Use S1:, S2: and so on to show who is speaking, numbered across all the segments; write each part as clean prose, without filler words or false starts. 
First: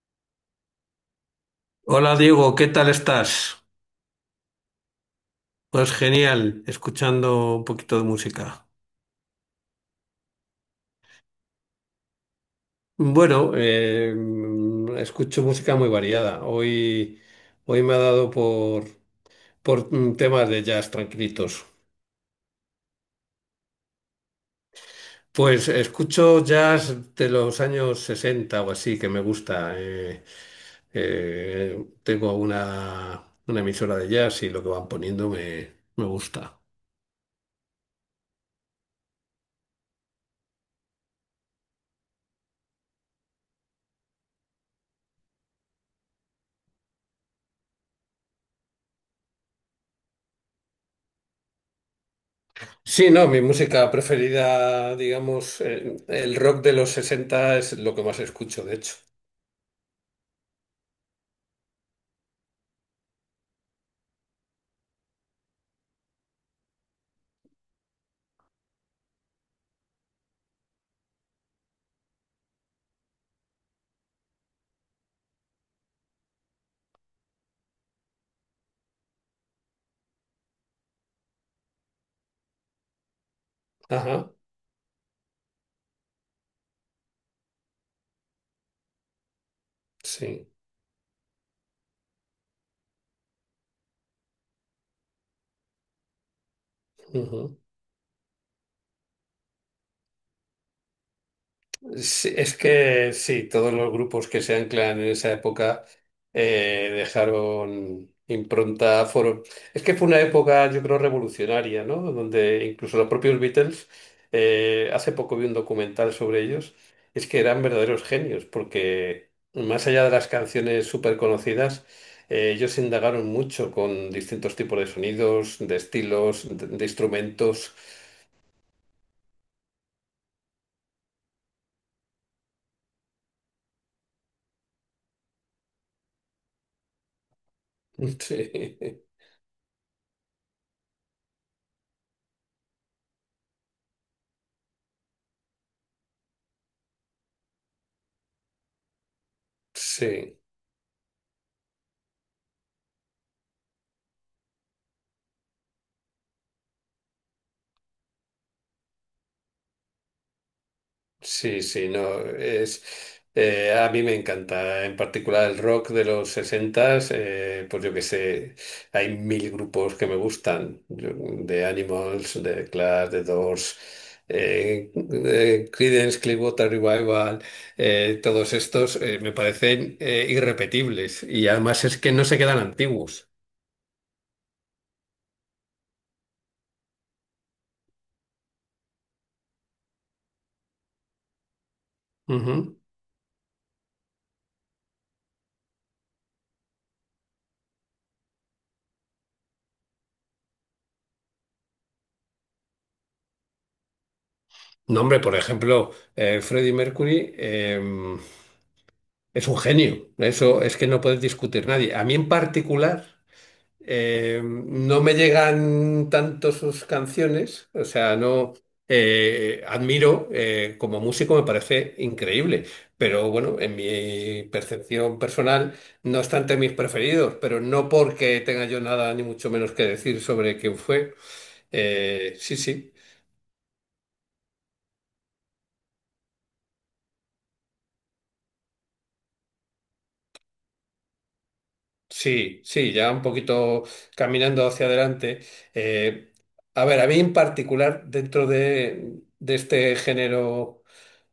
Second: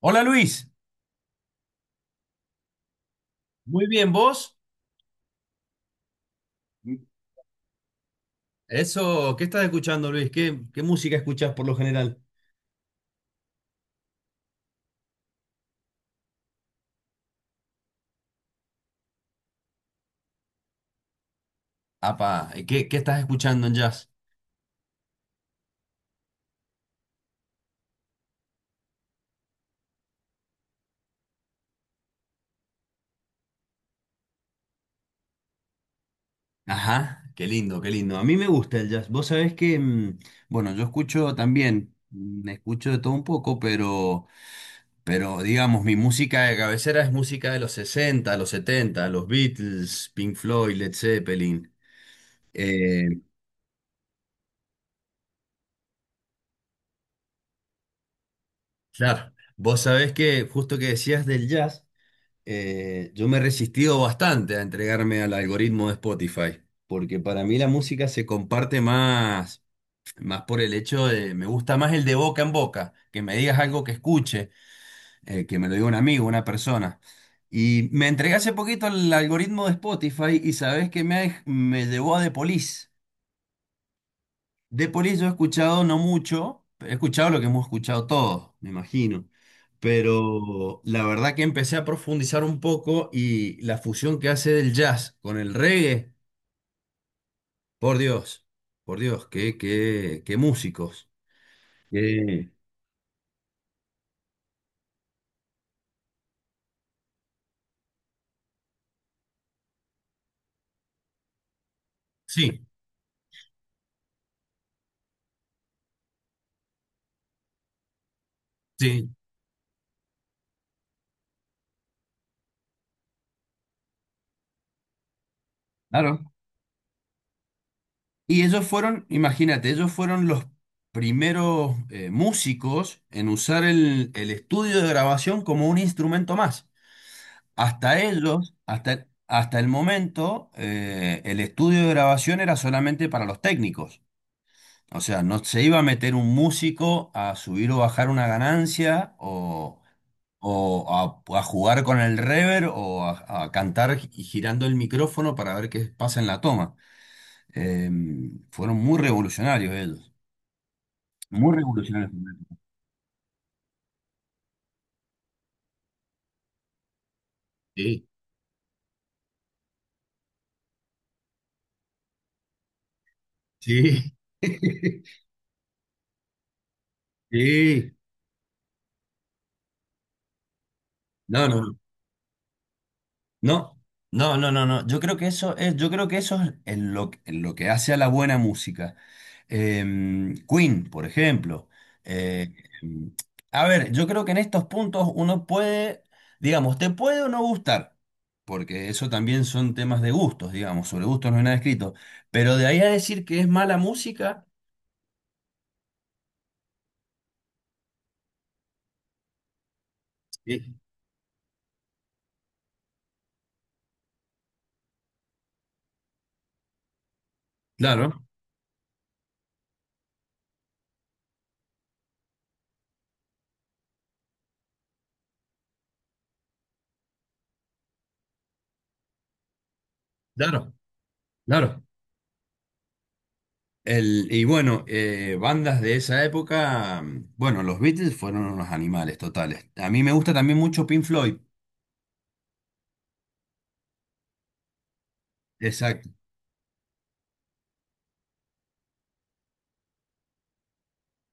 S1: Hola Luis,
S2: Hola Diego, ¿qué tal estás?
S1: muy bien, ¿vos?
S2: Pues genial,
S1: Mm.
S2: escuchando un poquito de música.
S1: Eso, ¿qué estás escuchando, Luis? ¿Qué música escuchás por lo general?
S2: Bueno, eh, Escucho música muy variada. Hoy me ha dado por temas de jazz tranquilitos.
S1: Apa, ¿qué estás escuchando en jazz?
S2: Pues escucho jazz de los años 60 o así, que me gusta. Eh, tengo una, una emisora de jazz y lo que van poniendo me gusta.
S1: Ajá, qué lindo, qué lindo. A mí me gusta el jazz. Vos sabés que, bueno, yo escucho también, escucho de todo un poco, pero digamos, mi música de cabecera es música de los 60, los 70, los Beatles, Pink Floyd, Led Zeppelin.
S2: Sí,
S1: Eh,
S2: no, mi música preferida, digamos, el rock de los 60 es lo que más escucho, de hecho.
S1: claro, vos sabés que justo que decías del jazz. Yo me he resistido bastante a entregarme al algoritmo de Spotify, porque para mí la música se comparte más, más por el hecho de, me gusta más el de boca en boca, que me digas algo que escuche, que me lo diga un amigo, una persona. Y me entregué hace poquito al algoritmo de Spotify y sabes que me, me llevó a The Police.
S2: Ajá,
S1: De Police yo he escuchado no mucho, he escuchado lo que hemos escuchado todos, me imagino.
S2: sí.
S1: Pero la verdad que empecé a profundizar un poco y la fusión que hace del jazz con el reggae, por Dios, por Dios, qué músicos.
S2: Sí,
S1: Qué-
S2: es que sí, todos los grupos que se anclan en esa época dejaron impronta, fueron... Es que fue una época, yo creo, revolucionaria, ¿no? Donde
S1: Sí,
S2: incluso los propios Beatles, hace poco vi un documental sobre ellos, es que eran verdaderos genios,
S1: sí,
S2: porque más allá de las canciones súper conocidas, ellos indagaron mucho con distintos tipos de sonidos, de
S1: claro.
S2: estilos, de instrumentos.
S1: Y ellos fueron, imagínate, ellos fueron los primeros músicos en usar el estudio de grabación como un instrumento más. Hasta ellos, hasta el momento, el estudio de grabación era solamente para los técnicos. O sea, no se iba a meter un músico a subir o bajar una ganancia o,
S2: Sí, sí.
S1: o a jugar con el reverb o a cantar girando el micrófono para ver qué pasa en la toma. Eh, Fueron muy revolucionarios ellos. Muy
S2: Sí, sí,
S1: revolucionarios.
S2: no, es, a mí me encanta, en particular el rock de los 60, pues yo que
S1: Sí,
S2: sé, hay mil grupos que me gustan, yo- de Animals, de Clash, de Doors,
S1: sí.
S2: eh, Creedence Clearwater Revival,
S1: Sí.
S2: todos estos me parecen irrepetibles
S1: No,
S2: y
S1: no.
S2: además es que no se quedan antiguos.
S1: No, no, no, no, no. Yo creo que eso es en lo que hace a la buena música. Queen, por ejemplo. Eh,
S2: Ujú.
S1: em, a ver, yo creo que en estos puntos uno puede, digamos, te puede o no gustar, porque eso también son temas de gustos, digamos, sobre gustos no hay nada escrito. Pero de ahí a decir que es mala música,
S2: No, hombre, por ejemplo, Freddie Mercury. Es un genio,
S1: eh,
S2: eso es que no puedes discutir nadie. A mí en particular no me llegan tanto sus canciones, o sea,
S1: claro,
S2: no admiro, como músico me parece increíble, pero bueno, en mi percepción personal, no es obstante mis preferidos, pero no porque tenga yo nada ni mucho menos que decir sobre
S1: claro,
S2: quién fue.
S1: claro.
S2: Sí, sí.
S1: Y bueno, bandas de esa época, mm, bueno, los Beatles fueron unos animales totales. A mí me gusta también mucho Pink Floyd.
S2: Sí, sí, ya un poquito caminando hacia adelante.
S1: Exacto,
S2: Eh, a ver, a mí en particular, de este género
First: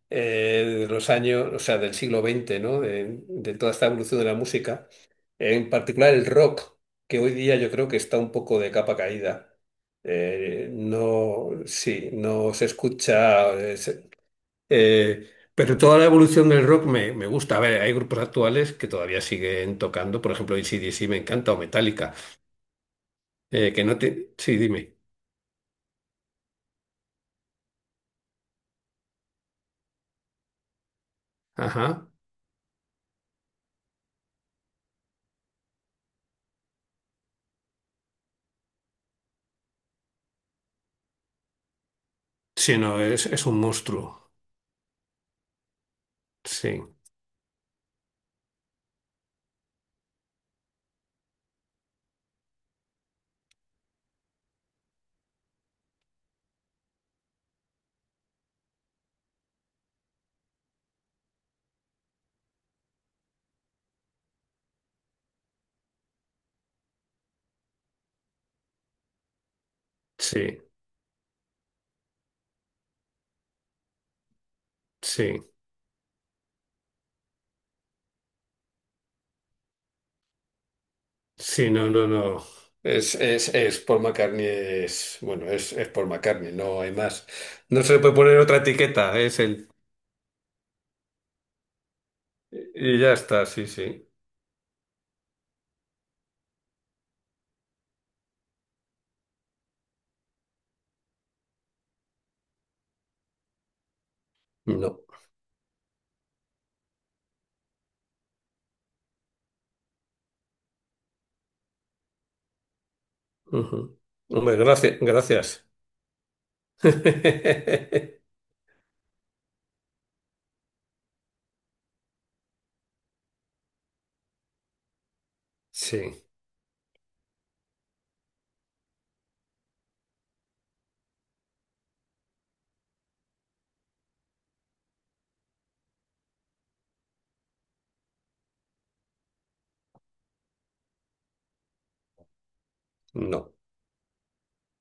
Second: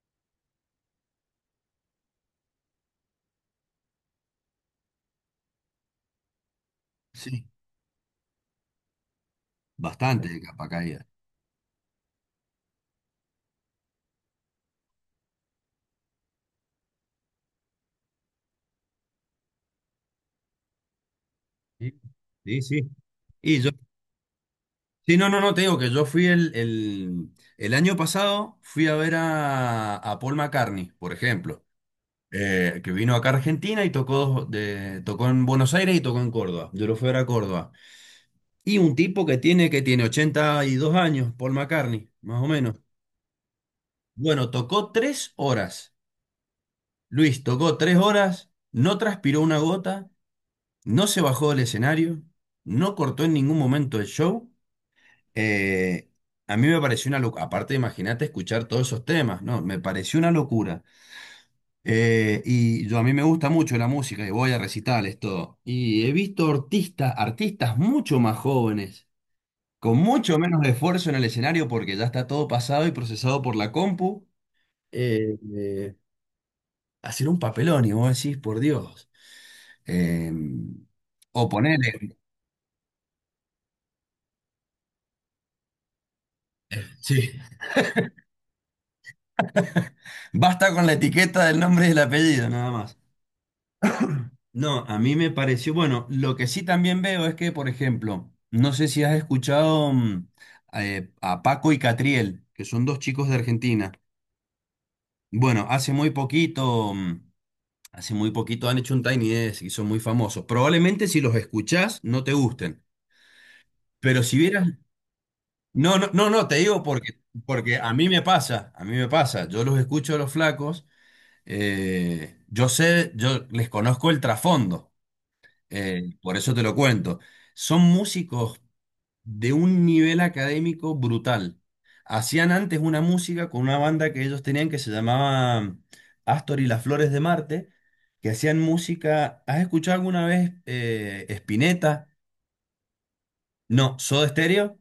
S2: eh, de los años, o sea, del siglo XX, ¿no? De toda esta evolución de la música, en particular el rock, que hoy
S1: sí,
S2: día yo creo que está un poco de capa caída.
S1: bastante de capa caída.
S2: No, sí, no se escucha. Pero toda la evolución del me gusta. A ver, hay grupos actuales que todavía siguen tocando, por ejemplo, AC/DC me encanta, o
S1: Sí,
S2: Metallica,
S1: sí. Sí. Y yo,
S2: que no te... Sí, dime.
S1: sí, no, no, no, te digo que yo fui el, el año pasado, fui a ver a, Paul McCartney, por ejemplo,
S2: Ajá.
S1: que vino acá a Argentina y tocó en Buenos Aires y tocó en Córdoba. Yo lo fui a ver a Córdoba. Y un tipo que tiene 82 años, Paul McCartney, más o menos.
S2: Sí, no, es un monstruo.
S1: Bueno, tocó 3 horas.
S2: Sí,
S1: Luis tocó 3 horas, no transpiró una gota, no se bajó del escenario, no cortó en ningún momento el show. Eh, a mí me pareció una locura. Aparte, imagínate escuchar todos esos temas, ¿no? Me pareció una locura. Y yo a mí me gusta mucho la música y voy a recitales, todo. Y he visto artistas, artistas mucho más jóvenes, con mucho
S2: sí,
S1: menos esfuerzo en el escenario porque ya está todo pasado y procesado por la compu. Eh,
S2: sí.
S1: eh, Hacer un papelón y vos decís, por Dios. eh, o
S2: Sí, no, no,
S1: ponerle,
S2: no. Es Paul McCartney, es Paul McCartney, no hay más.
S1: sí,
S2: No se le puede poner otra etiqueta, es el...
S1: basta con la etiqueta del nombre y el apellido, nada más.
S2: Y ya está, sí, sí.
S1: No, a mí me pareció, bueno, lo que sí también veo es que, por ejemplo, no sé si has escuchado a Paco y Catriel, que son dos chicos de Argentina.
S2: No.
S1: Bueno, hace muy poquito han hecho un Tiny Desk y son muy famosos. Probablemente si los escuchás no te gusten,
S2: Ujú.
S1: pero si
S2: Hombre,
S1: vieras...
S2: gracias, gracias.
S1: No, no, no, no, te digo porque, a mí me pasa, yo los escucho a los flacos, yo sé, yo les conozco el trasfondo,
S2: Sí.
S1: por eso te lo cuento. Son músicos de un nivel académico brutal. Hacían antes una música con una banda que ellos tenían que se llamaba Astor y las Flores de Marte, que hacían música, ¿has escuchado alguna vez Spinetta?
S2: No,
S1: No, ¿Soda Stereo?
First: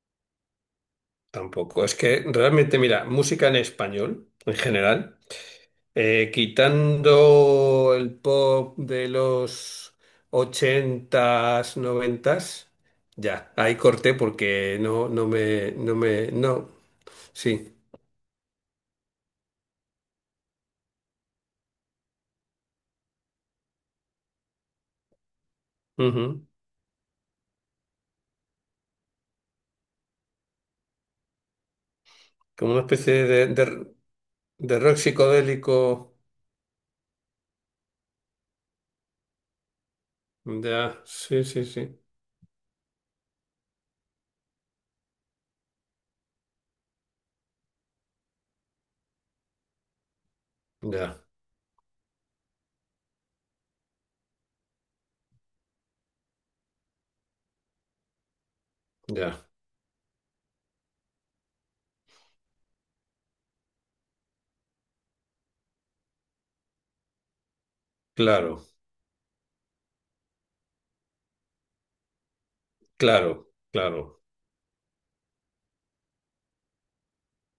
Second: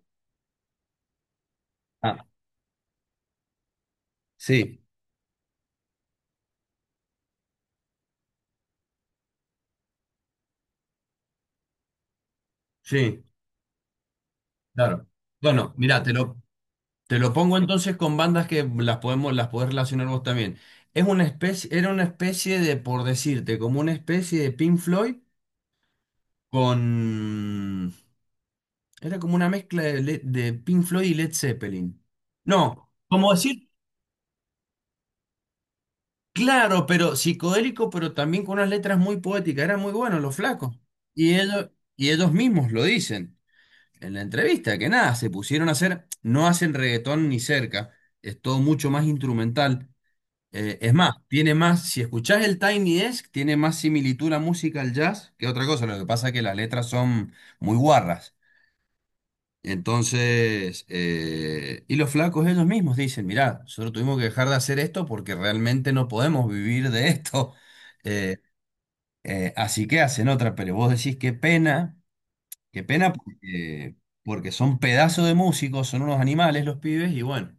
S2: tampoco. Es
S1: Ah,
S2: que realmente, mira, música en español, en
S1: sí,
S2: general, quitando el pop de los 80 90,
S1: sí.
S2: ya, ahí corté porque
S1: Claro. Bueno, mira,
S2: no,
S1: te lo pongo
S2: sí,
S1: entonces con bandas que las podemos, las podés relacionar vos también. Era una especie de, por decirte, como una especie de Pink Floyd
S2: ujú.
S1: con... Era como una mezcla de Pink Floyd y Led Zeppelin.
S2: Como una
S1: No,
S2: especie
S1: como
S2: de,
S1: decir,
S2: de, de rock psicodélico,
S1: claro, pero psicodélico, pero también con unas letras muy poéticas. Eran muy buenos los flacos.
S2: ya,
S1: Y
S2: sí, sí,
S1: ellos,
S2: sí,
S1: y ellos mismos lo dicen. En la entrevista, que nada, se pusieron a hacer, no hacen reggaetón ni cerca, es todo mucho más instrumental. Es más,
S2: ya,
S1: tiene más, si escuchás el Tiny Desk, tiene más similitud la música al jazz que otra cosa, lo que pasa es que las letras son muy guarras.
S2: ya,
S1: Entonces, y los flacos ellos mismos dicen, mirá, nosotros tuvimos que dejar de hacer esto porque realmente no podemos vivir de esto. Eh,
S2: claro,
S1: Así que hacen otra, pero vos decís qué pena. Qué pena
S2: claro,
S1: porque,
S2: claro.
S1: son pedazos de músicos, son unos animales los pibes y bueno,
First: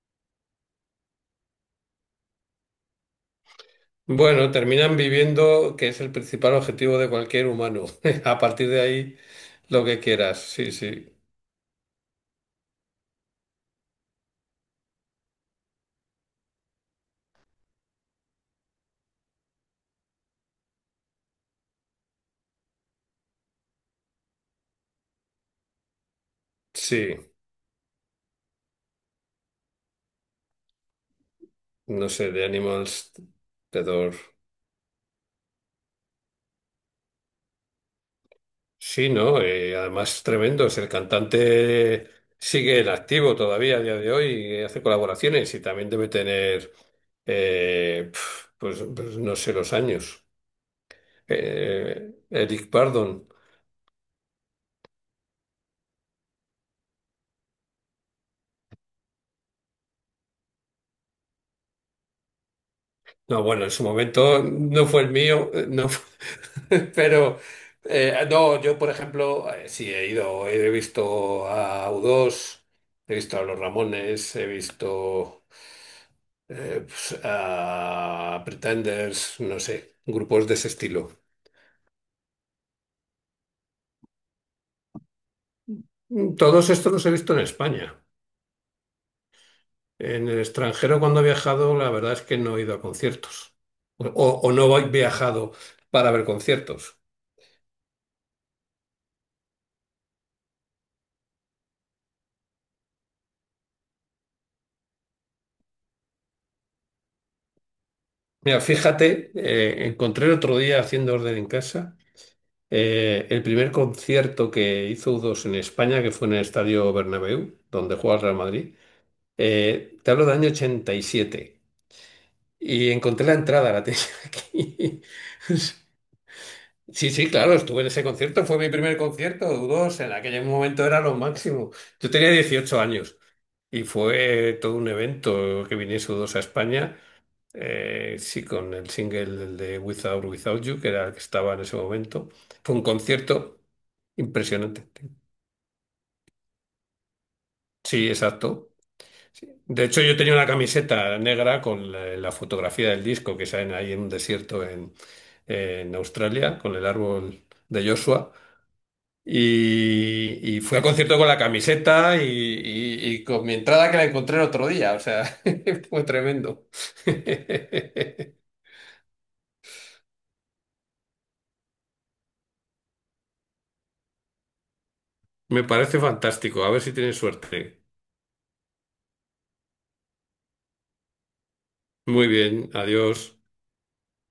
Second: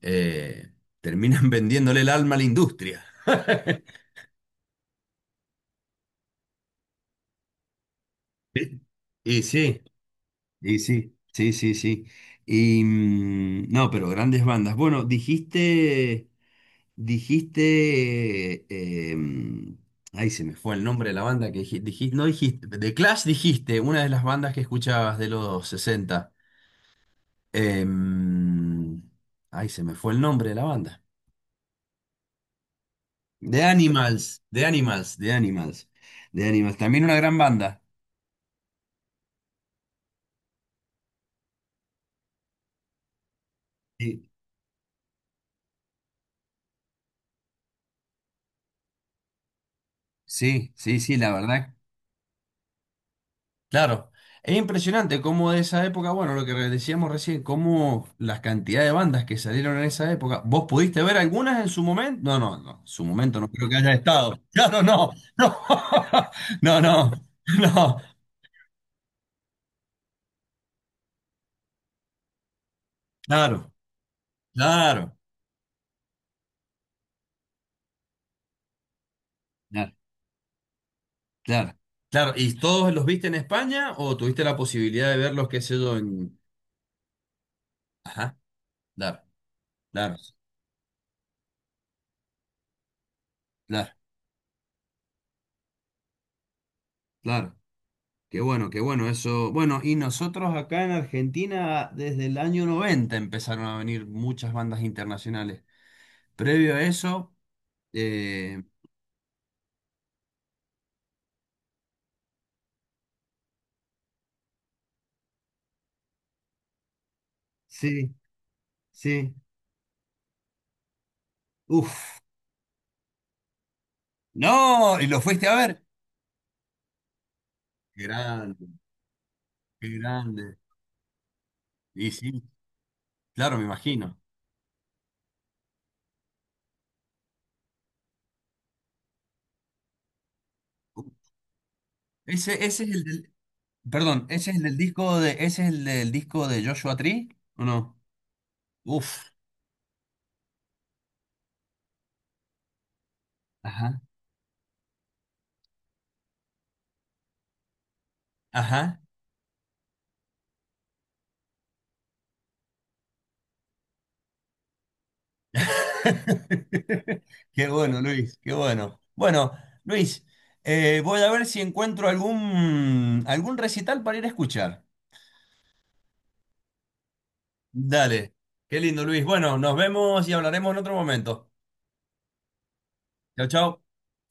S1: eh, terminan vendiéndole el alma a la industria.
S2: Bueno, terminan viviendo, que es el principal objetivo de cualquier humano. A partir
S1: Sí.
S2: de ahí,
S1: Y sí,
S2: lo que quieras. Sí,
S1: y
S2: sí,
S1: sí, sí, sí, sí. Y no, pero grandes bandas. Bueno, dijiste, eh, mm, ay, se me fue el nombre de la banda que dijiste, no dijiste, de Clash dijiste, una de las bandas que escuchabas de los 60.
S2: sí.
S1: Eh, mm, Ay, se me fue el nombre de la banda.
S2: No sé, de Animals,
S1: The
S2: The Door.
S1: Animals, The Animals, The Animals, The Animals. También una gran banda.
S2: Sí, ¿no? Además, es tremendo. Es el cantante sigue en activo todavía a día de
S1: Sí,
S2: hoy y hace colaboraciones y también debe tener, pues no sé, los años.
S1: sí, sí, sí, la verdad.
S2: Eric Burdon.
S1: Claro. Es impresionante cómo de esa época, bueno, lo que decíamos recién, cómo las cantidades de bandas que salieron en esa época. ¿Vos pudiste ver algunas en su momento? No, no, no. En su momento
S2: No,
S1: no
S2: bueno,
S1: creo
S2: en
S1: que
S2: su
S1: haya estado.
S2: momento
S1: Claro,
S2: no fue
S1: no.
S2: el mío,
S1: No,
S2: no
S1: no, no.
S2: pero
S1: No.
S2: no, yo por ejemplo, sí he ido, he visto a U2, he visto a Los
S1: Claro,
S2: Ramones, he
S1: claro,
S2: visto pues, a Pretenders, no
S1: claro,
S2: sé, grupos de ese estilo.
S1: claro. Claro. ¿Y todos los viste en España o tuviste la posibilidad de verlos, qué sé yo, en...
S2: Todos estos los he visto en España.
S1: Ajá, claro. Claro,
S2: En el extranjero cuando he viajado, la verdad es que no he ido a conciertos
S1: claro,
S2: o, o no he viajado para ver conciertos.
S1: claro. Qué bueno eso. Bueno, y nosotros acá en Argentina desde el año 90 empezaron a venir muchas bandas internacionales. Previo a eso,
S2: Mira,
S1: eh,
S2: fíjate, encontré el otro día haciendo orden en casa el primer concierto que hizo U2 en España, que fue en el Estadio Bernabéu, donde
S1: sí,
S2: juega el Real Madrid.
S1: sí.
S2: Te hablo del año 87
S1: Uf.
S2: y encontré la entrada, la tenía
S1: No,
S2: aquí.
S1: y lo fuiste a ver.
S2: Sí, sí, claro, estuve en
S1: Qué
S2: ese concierto,
S1: grande,
S2: fue mi primer concierto
S1: qué
S2: U2, en aquel
S1: grande.
S2: momento era lo máximo. Yo
S1: Y
S2: tenía
S1: sí,
S2: 18 años.
S1: claro, me
S2: Y
S1: imagino.
S2: fue todo un evento que viniese U2 a España. Sí, con el single el de Without Without You, que
S1: Uh,
S2: era el que estaba en ese momento.
S1: Ese,
S2: Fue un
S1: ese es el del,
S2: concierto
S1: perdón,
S2: impresionante.
S1: ese es el del disco de Joshua Tree, ¿o no?
S2: Sí, exacto.
S1: Uf.
S2: Sí. De hecho, yo tenía una camiseta negra con la fotografía del disco que salen ahí
S1: Ajá,
S2: en un en Australia, con el árbol de Joshua.
S1: ajá.
S2: Y fui al concierto con la camiseta y con mi entrada que la encontré el otro día. O sea, fue tremendo.
S1: Qué bueno, Luis, qué bueno. Bueno, Luis, voy a ver si encuentro algún recital para ir a escuchar.
S2: Me parece fantástico. A ver si tienes suerte.
S1: Dale, qué lindo, Luis. Bueno, nos vemos y hablaremos en otro momento.
S2: Muy bien, adiós.
S1: Chao, chao.